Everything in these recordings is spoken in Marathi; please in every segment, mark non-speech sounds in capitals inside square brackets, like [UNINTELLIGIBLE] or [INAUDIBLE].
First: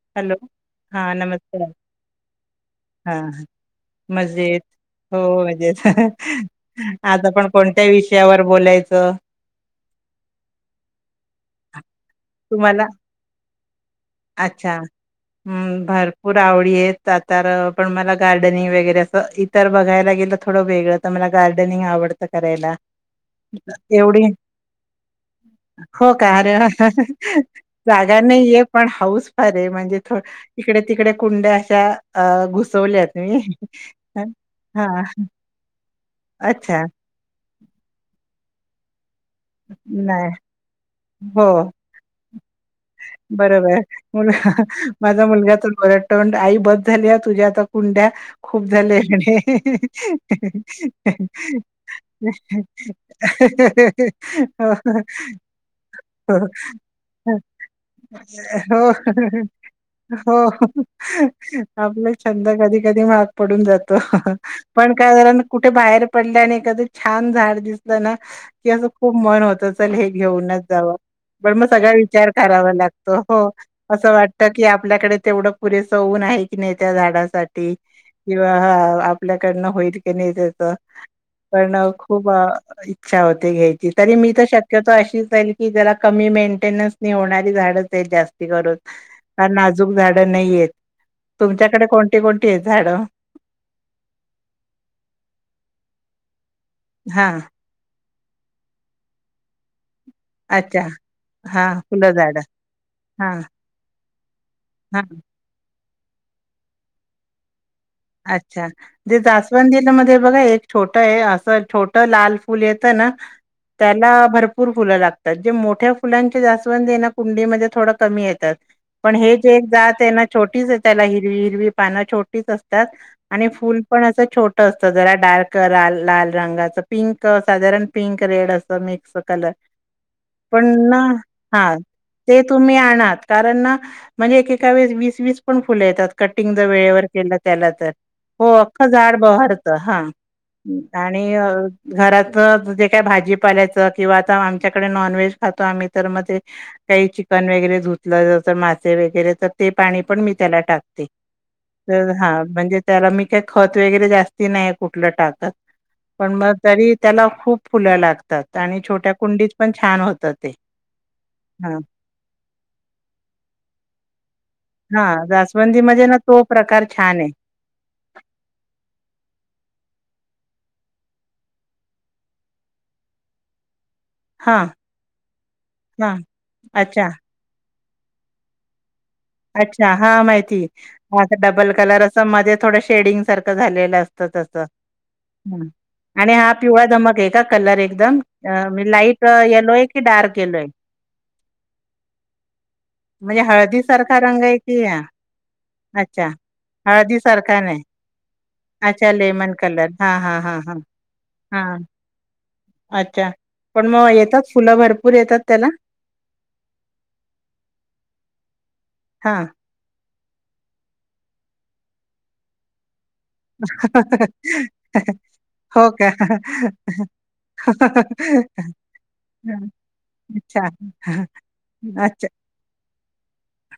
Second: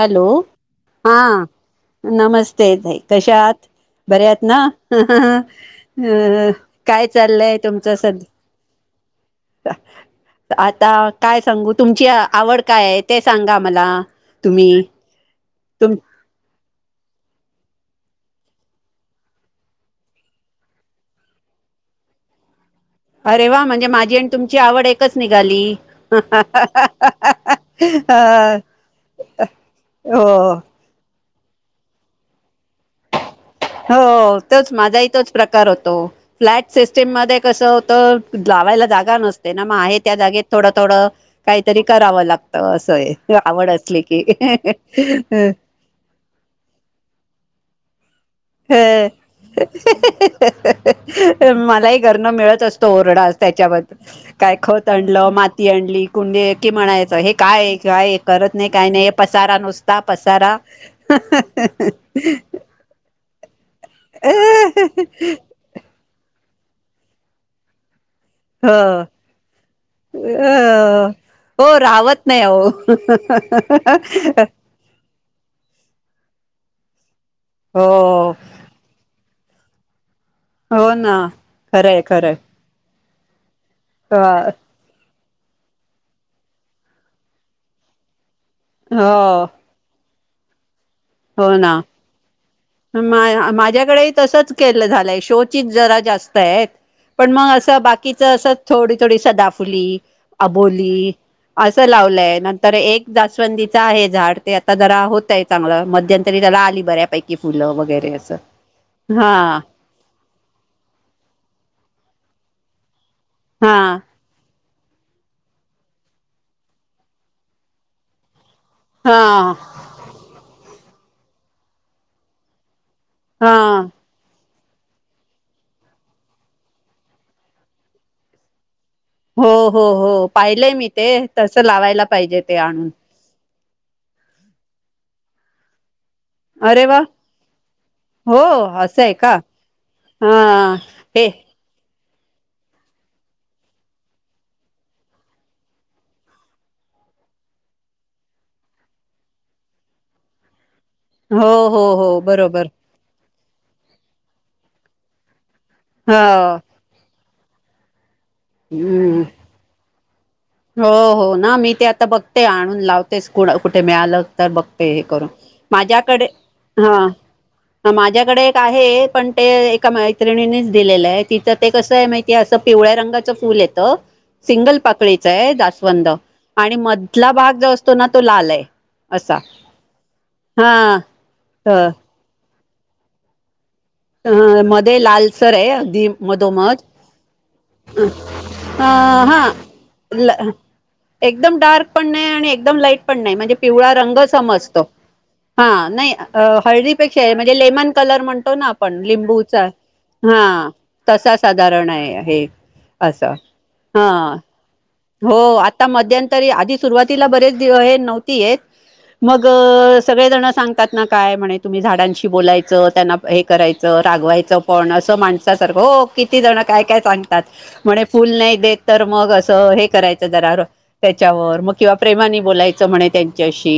हॅलो हा नमस्ते ताई हा कशा आहात. बर्या आहात मजेत ना अ हो मजेत हा काय आज आपण चाललंय कोणत्या तुमचं सध्या. विषयावर बोलायचं आता काय सांगू तुमची आवड काय तुम्हाला आहे, ते सांगा मला. तुम्ही अच्छा हम्म तुम भरपूर आवडी आहेत. [UNINTELLIGIBLE] पण मला गार्डनिंग वगैरे अस इतर बघायला वेगळ तर मला गार्डनिंग आवडतं करायला. अरे वा म्हणजे माझी एवढी आणि तुमची आवड एकच निघाली हो हा का हा अरे हा वा हा हा हा हा अ. जागा हा. नाहीये पण हाऊस फार आहे म्हणजे इकडे तिकडे कुंड्या अशा घुसवल्यात मी. हो तोच हा माझाही तोच प्रकार होतो फ्लॅट अच्छा सिस्टीम मध्ये कसं होत. लावायला जागा नसते ना मग आहे, त्या नाही जागेत थोडं थोडं. अ हो काहीतरी कराव लागत असंय आवड बरोबर असली की. [UNINTELLIGIBLE] ड आई ब झाली तुझ्या आता कुंड्या खूप ह ह झाले म्हणे. ह ह ह ह ह ह मलाही घरन मिळत असतो ओरडा. त्याच्याबद्दल काय खत हो, आणलं मा ती आणली हो. कुंडी की, म्हणायचं हे काय काय करत नाही काय नाही हे हो. पसारा नुसता हो पसारा. हं हं हं आपला हं छंद हं. कधी कधी महाग पडून जातो हा हा पण काय झा कुठे बाहेर पडले आणि एखादं छान झाड दिसलं ना. की असं हो खूप मन होत चल हे घेऊनच जावं. अ पण हो मग सगळा राहवत विचार नाही करावा लागतो हो असं वाटत अहो की आपल्याकडे तेवढं पुरेस होऊन. आहे की नाही त्या झाडा हो किंवा आपल्याडन होईल का. नाही त्याच हो ना पण खरंय खूप खरंय इच्छा होते, घ्यायची तरी अ मी तर शक्य ल [UNINTELLIGIBLE] की ज कमी मेंटेन्स होणारी झाड जास्त हो [UNINTELLIGIBLE] नाजूक झाड नाहीेत तुमच्याकडे कोणती कोणती आहेत हा झाडं मा माझ्याकडे तसच केलं झालंय शोचि जरा जास्त. स्त हा पण मग असं बाकीच अस थोडी थोडी सदाफुली. अच्छा अबोली हा असं फुलं लावलंय झाडं नंतर एक हा जास्वंदीच आहे झाड. ते आता हा जरा होतय चांगलं मध्यंतरी त्याला आली बऱ्यापैकी फुलं वगैरे असं अच्छा हा जास्वंदीन मध्ये बघा एक छोट आहे असं छोट लाल फूल येत ना हा त्याला भरपूर भरपूर फुलं लागतात जे मोठ्या फुलांचे जास्वद हे ना कुंडीमध्ये थोडं कमी येतात. पण हे हा जे जात आहे ना छोटीच त्याला हिरवी हिरवी पानं छोटीच असत त आणि फुल हा पण अस छोट असत जरा डार्क लाल लाल रंगाच पिंक साधारण पिंक रेड असत म हो कलर हो हो पण पाहिलंय मी ना ते तसं हा लावायला पाहिजे ते तुम्ही आणून आना कारण ना म्हणजे एकेका वळेस वीस वीस पण फुले येतात कटिंग जर अरे वा वेळेवर केलं त्याला तर हो अख्खं असं आहे झाड का बहरत हा आणि हे घरात जे काय भाजी पालायचं किंवा आता आमच्याकडे नॉनव्हेज खातो आम्ही तर म ते काही चिकन वगैरे धुतलं जस मासे वगैरे तर ते पाणी पण मी त्याला टाक हो हो हो. हा बरोबर म्हणजे त्याला मी काही खत वगैरे जास्ती नाही कुठलं टाकत. हा पण मग तरी त्याला खूप फुलं लागतात आणि छोट्या हम्म कुंडीत पण छान होत हो हो ना मी ते आता बघते आणून लावतेस कु कुठे मिळालं तर बघते हे हां, करून जास्वंदीमध्ये ना माझ्याकडे तो प्रकार हा छान आहे. ह माझ्याकडे एक आहे पण ते मैत्रिणीनीच दिलेलं आहे तिथं ते कसं आहे माहिती असं पिवळ्या रंगाचं फुल येतं हां, सिंगल पाकळीच आहे जास्वंद हां. आणि अच्छा, मधला भाग जो असतो ना तो लाल आहे. असा अच्छा हा माहिती हा डबल अ कलर असं मध्ये थोडं शेडिंग सारखं झालेलं हे अ, असत तस मध्ये लालसर आहे अगदी आणि हा मधोमध पिवळा धमक आहे का कलर अ एकदम लाईट हा येलो आहे की डार्क ल येलो आहे? एकदम डार्क पण नाही आणि एकदम लाईट पण नाही म्हणजे पिवळा रंग हळदीसारखा आहे समजतो. की हां, हा नाही अच्छा. अ हळदी पेक्षाही म्हणजे हळदीसारखा नाही. लेमन कलर म्हणतो आ पण अच्छा लेमन लिंबूचा कलर. हां, हां, हा हां, हां. तसा हां, साधारण आहे. हे अच्छा. असं पण मग हा येतात फुलं भर हो. आता मध्यंतरी आधी सुरुवातीला बरेच दिव हे नव्हती येत मग हां. सगळे जण सांगतात ना काय म्हणे तुम्ही झाडांशी बोलायच त्यां हे करायचं रागवायचं पण अस माणसासारखं हो किती जण काय काय सांगतात म्हणे फूल नाही देत तर मग अस अ हे करायचं जरा अच्छा. त्याच्यावर मग किंवा अच्छा. प्रेमानी बोलायचं म्हणे च्याशी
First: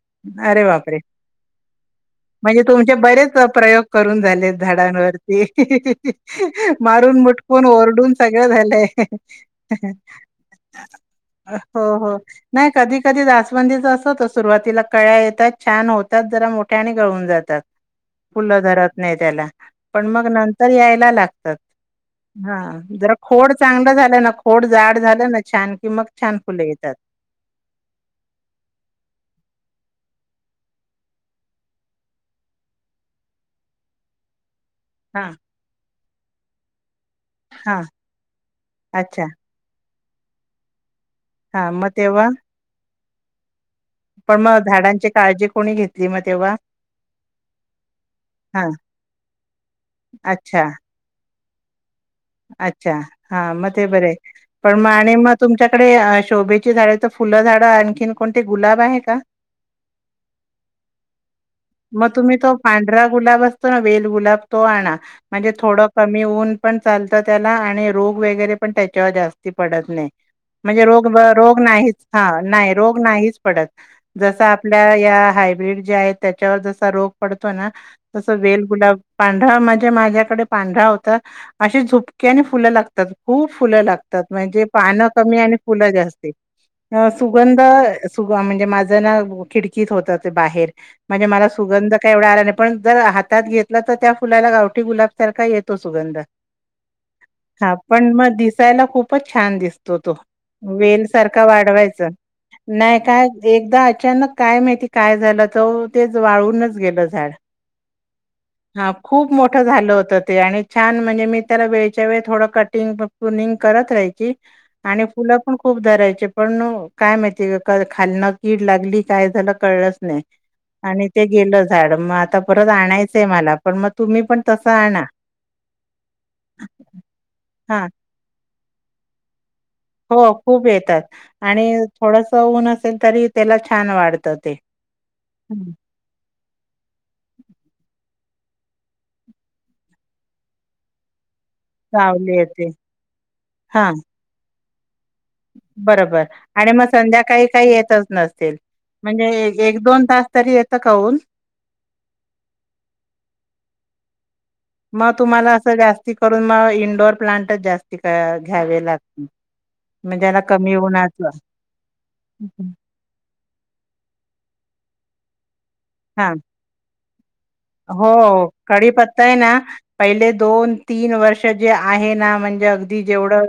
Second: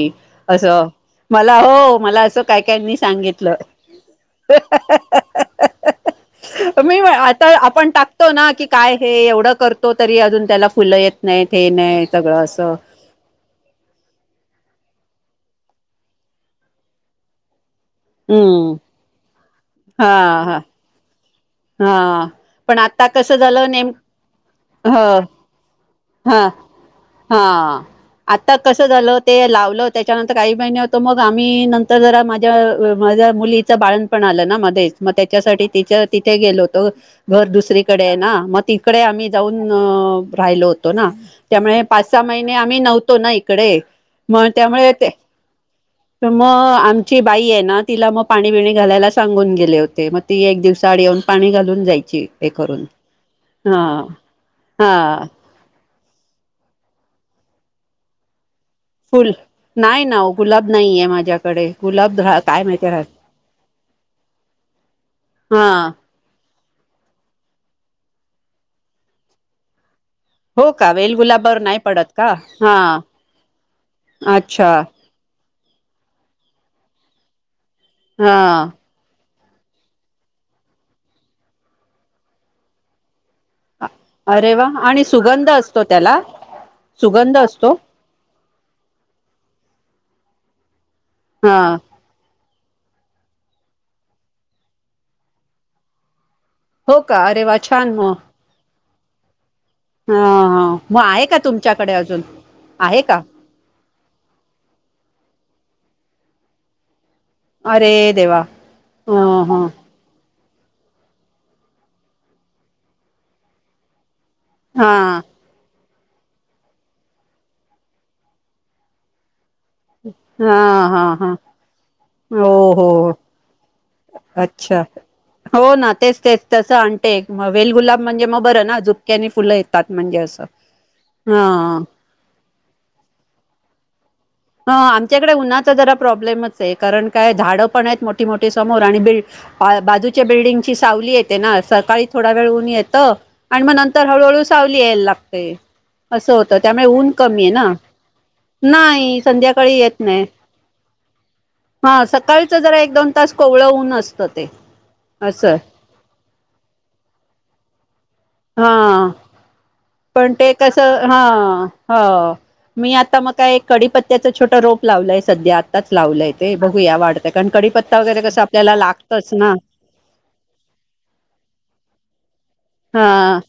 अरे असं बापरे! मला हो मला असं काय म्हणजे तुमचे कायनी बरेच सांगितलं प्रयोग करून झालेत झाडांवरती अहं मी अहं करून आता मुटकून आपण ओरडून टाकतो सगळं ना की झालंय. काय हे एवढं अहं अहं. करतो तरी अजून त्याला फुलं येत नाहीत हे हो नाही हो सगळं नाही असं कधी कधी जास्वंदीच असतो सुरुवाती ला कळ्या येतात छान होतात, जरा मोठ्या आणि गळून जातात. फुलं हम्म धरत नाही त्याला पण हा मग हा नंतर यायला लाग तात. हा पण आता हांजरा कसं खोड झालं नेम चांगलं झालं ना, खोड ह जाड झालं ना छान की मग छा हा फुलं येतात. हा आता कसं झालं ते लावलं त्याच्यानंतर काही महिने होत, मग आम्ही नंतर जरा माझ्या माझ्या मुलीचं बाळंतपण आलं ना मग तेच मग हां, त्याच्यासाठी तिच्या तिथे गेलो होतो. घर हां. दुसरीकडे आहे ना, मग तिकडे अच्छा. आम्ही जाऊन राहिलो. होतो ना हा त्यामुळे मग पाच, सहा तेव्हा महिने आम्ही नव्हतो ना इकडे पण मग त्यामुळे ते झाडांची काळजी कोणी घेतली तर तेव्हा मग आमची बाई आहे ना तिला मग पाणी हा बीणी घालायला सांगून गेले होते मग ती एक अच्छा दिवस पाणी घालून जाई अच्छा हां मग ते बरं आहे पण मग आणि हा मग तुमच्याकडं हे आ शोभेची झाड तर फुलं झाड आणखीन कोणते गुलाब आहे का? फुल नाही ना गुलाब नाही आहे माझ्याकडे मग गुलाब तुम्ही तो काय माहिती राह पांढरा गुलाब असतो ना वेल गुलाब तो पण म्हणजे हा थोडं कमी ऊन. चालत त्याला आणि रोग वगैरे पण त्याच्यावर जास्ती पडत नाही. हो म्हणजे का रो वेल व रो गुलाबावर नाही नाहीच पडत का हा नाही रोग नाहीच पडत जस अच्छा आपल्या या आहे. भीड जे आहे, त्याच्यावर जसा रोग पडतोय ना तस हा वेलगुलाब. पांढरा म्हणजे माझ्याकडे पांढरा होता. अशी झोपक्या आणि फुलं लागतात खूप. फुलं लागतात अरे म्हणजे वा पान आणि कमी सुगंध आणि असतो फुलं त्याला जास्त. अ सुगंध सु म्हणजे माझं ना खिडकीत होतात. बाहेर म्हणजे मला हा सुगंध कावढ आला नाय. पण जर हातात घेतलं तर त्या फुलाला गावठी गु लाबसारखा येतो सुगंध. हो का अरे वा हा छान हो पण मग दिसायला खूपच छान दिस ते ते ह मग वेल आहे का सारखा तुमच्याकडे वाढवायचा. अजून नाही आहे का काय एकदा अचानक काय माहिती काय झालं च तेच वाळूनच गेलं झाड. अरे देवा हा ह खूप ह मोठं झालं होत, ते आणि. छान म्हणजे मी त्याला वेळच्या वेळ थोडं कटिंग पनिंग करत राहायची. हा आणि फुलं पण खूप धरायचे पण काय माहिती खालना कीड लागली काय झालं. कळलंच नाही हा हा आणि ते हा गेलं झाड, मग आता हो परत हो आणायचंय मला. पण म तुम्ही पण तसं आणा. च तसं आणते हा वेलगुलाब म्हणजे मग बरं ना झुपक्याने फुलं ये हो खूप येतात आणि थोडस ऊन असेल, तरी त्याला छान वाढ ह आमच्याकडे उन्हाचा जरा प्रॉब्लेमच आहे कारण काय झाडं पण आहेत मोठ ती मोठी समोर आणि ब बाजूच्या बिल्डिंगची सावली आहेत. तेना सकाळी थोडा सावली वेळ ऊन येते येतं आणि मग हां नंतर हळूहळू सावली येयला लागते. बरोबर असं होत आणि मग त्यामुळे ऊन कमी संध्याकाळी आहे काही ना येतच नसतील. नाही. म्हणजे एक संध्याकाळी एक येत दोन नाही, तास तरी येतं का ऊन? हा सकाळच जरा एक दोन तास कोवळं ऊन असत. मग तुम्हाला असं जास्ती करून मग इंडोर प्लांटच जास्त िक घ्यावे हा लागतील म्हणजे पण याला ते कमी कस हा उन्हाचं ह मी आता मग काय कडीपत्त्याच छोटं रोप लावलंय सध्या आताच हां. लावलंय ते बघूया वाढत. हो कडी पत्ताय ना पहिले दोन तीन वर्ष जे आहे ना म्हणजे म्हणजे अगदी हा जेवढं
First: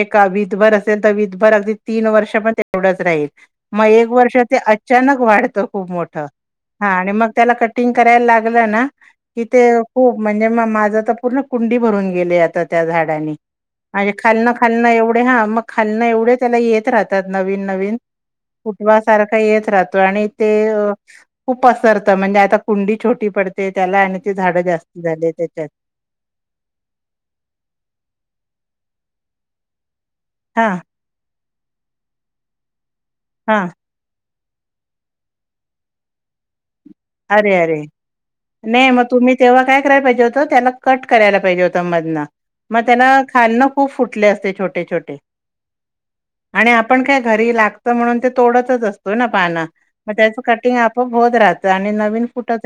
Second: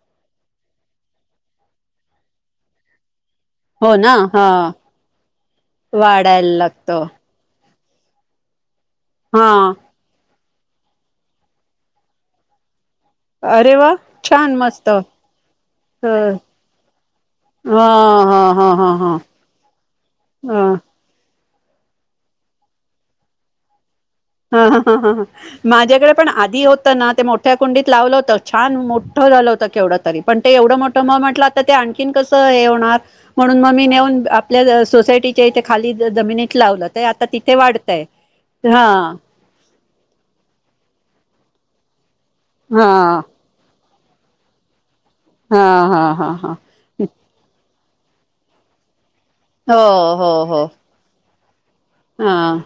एक विधभर असेल तर विधभर अगदी तीन वर्ष पण तेवढंच राहील. मग हो एक ना वर्ष हा ते अचानक वाढतं खूप मोठं वाढायला हा लागत आणि मग त्याला कट कटिंग करायला लागलं ना किथ हा खूप म्हणजे माझ तर पूर्ण कुंडी भरून गेले आता. त्या झाडानी अरे वा म्हजी खालन छान खालन मस्त एवढे हा म खालन ह एवढे त्या येत राहतात नवीण नवी हा नवीण हा हा कुठवा हा सारख येत राहतो आणि ते. हा खूप पसरतं म्हणजे आता कुंडी छोटी पडते त्याला. ते हा झाडं ह जास्त ह ह झाले त्याच्यात माझ्याकडे पण आधी होतं ना ते मोठ्या कुंडीत लावलं होत छान मोठ. मोठ झालं होतं केवढं तरी पण ते हा एवढं मोठं मग म्हटलं आता ते आणखीन कसं हे होणार हा म्हणून मग मी नेऊन आपल्या सोसायटीच्या इथे खाली जमिनीत लावलं. ते आता अरे तिथे अरे वाढतय नाही मग हा. तुम्ही तेव्हा काय करायला पाहिजे होत, त्याला कट करायला पाहिजे होत, मधन मग हा त्याला खालन. खूप फुटले असते, छोटे छोटे हा हा हा हा आणि आपण काय घरी लाग म्हणून ते तोडतच असतो, ना पान हो मग त्याच कटिंग आपप होत राहत. ह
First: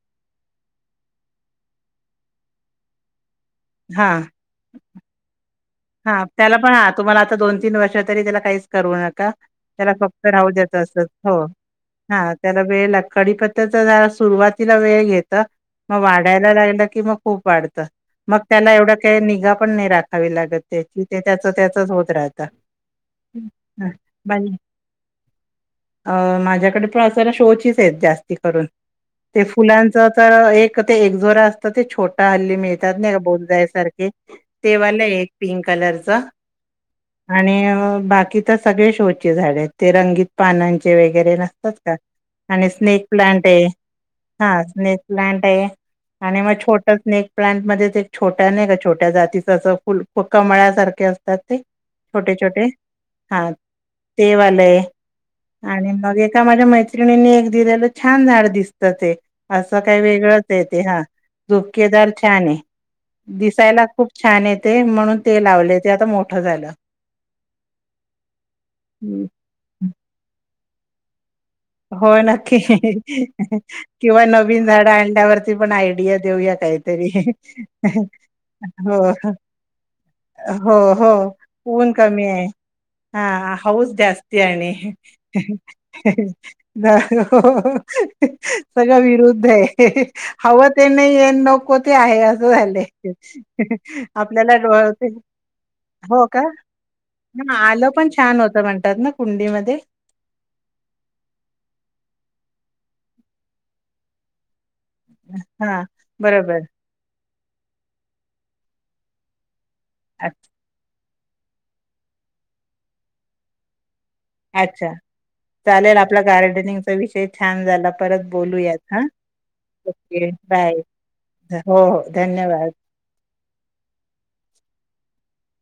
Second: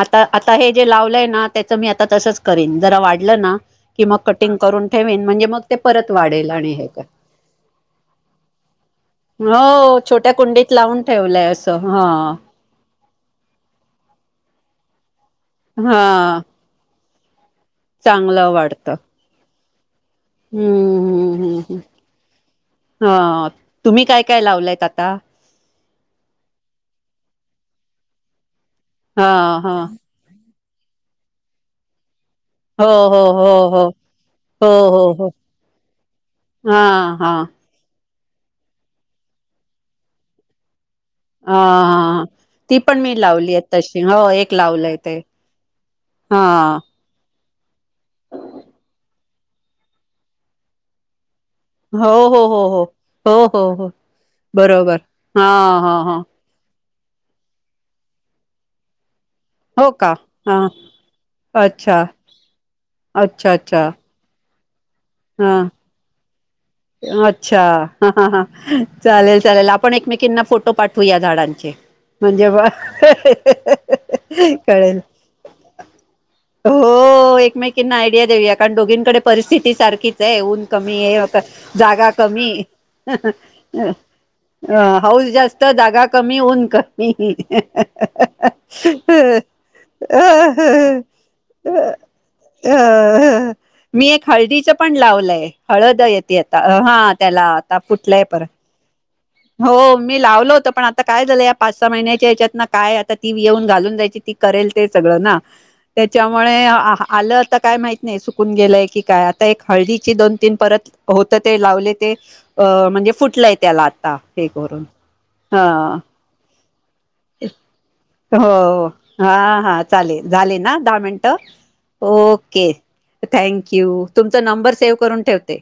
आता आता हे जे लावलंय ना त्याच मी आता तसच करीन जरा वाढ. वाढल ना की हा मग कटिंग करून ठेवेन म्हणजे मग ते परत हा वाढेल त्याला आणि पण हे हा कर तुम्हाला आता दोन तीन वर्ष तरी त्याला काहीच करू नका, त्याला हो फक्त छोट्या राहू देत. कुंडीत तस लावून हो ठेवलंय असं हा त्याला वेळ लाग कडीपत्याच जरा सुरुवातीला वेळ घेत मग हा वाढायला लागलं की मग खूप वाढत. मग चांगलं त्याला एवढ वाढतं काही निगा पण नाही राखावी हम्म लागत. त्याची ते हम्म त्याच हम्म हम्म त्याचच होत राहत. हा तुम्ही काय काय लावलायत आता अ माझ्याकडे पण अस जरा शो चीच जास्ती करून हा ते हा फुलांचा आता एक ते एक दोरा असतो हल्ली हो मिळतात नाही हो हो हो का [UNINTELLIGIBLE] हो ते वाले हो हो एक पिंक कलरचा, हा हा आणि बाकी तर सगळे शोचे झाडे आहेत, ते रंगीत पानांचे वगैरे हा नसतात का. हा आणि ती पण स्नेक मी प्लांट लावली आहे हे तशी हो एक हा लावलंय स्नेक ते प्लांट हे आणि हा मग छोट स्नेक. प्लांटमध्ये ते छोट्या नाही का छोट्या जातीचं असं फुल कमळ्यासारखे असतात ते हो छोटे, हो हो छोटे हो हो हा हो हो ते वाले बरोबर हा आणि हा मग हा एका माझ्या मैत्री [UNINTELLIGIBLE] एक दिलेलं छान झाड दिसत ते. असं हो काही का वेगळंचये ते हा अच्छा झुपकेदार छान हे. अच्छा दिसायला अच्छा खूप छान हे. पण ते हा लावले ते आता मोठ अच्छा, हांहा हम्म. चालेल, चालेल आपण एकमेकीना फोटो तो पाठवू या [UNINTELLIGIBLE] होय, नक्की हिही किंवा नवीन झाड कळेल आणल्यावरती पण आयडिया देऊयात. काहीतरी हिही हो एकमेकींना आयडिया देऊया कारण हो. दोघींकडे परिस्थिती सारखीच आहे ऊन हो, कमी आहे हो ऊन जागा कमी आहे. हा हा हाऊस जास्त आहे आणि अ हाऊस जास्त जागा कमी ऊन अ, कमी हो, हं हं सगळं विरुद्ध हे. हंहं, हवं ते नाही येत नको हो, ते आहे असं झालंय हंहं मी एक आपल्याला हळदीचं पण लावलंय हळद हो येते का? आता हा त्याला आता आलं पण फुटलंय छान परत होतं ना हो कुंडीमध्ये? मी लावल होत, पण आता काय झाल [UNINTELLIGIBLE] पाच सहा महिन्याच्या याच्यात ना काय आता ती येऊन घालून जायची ती करेल ते सगळ ना, हां, बरोबर. त्याच्यामुळे आलं आता काय माहित नाही सुकून गेलंय की काय आता एक हळदीची अ दोन तीन परत होत ते लावले ते अ म्हणजे फुटलंय त्याला आता. हे करून अच्छा. चालेल आपला गार्डनिंगचा विषय छान झाला. परत बोलूयात हां--हो, हां. हाहा चालेल. ओके, झाले बाय. ना, दहा मिनिटं हो, हो. धन्यवाद. ओके. थँक्यू, तुमचा नंबर सेव्ह करून ठेवते. ते.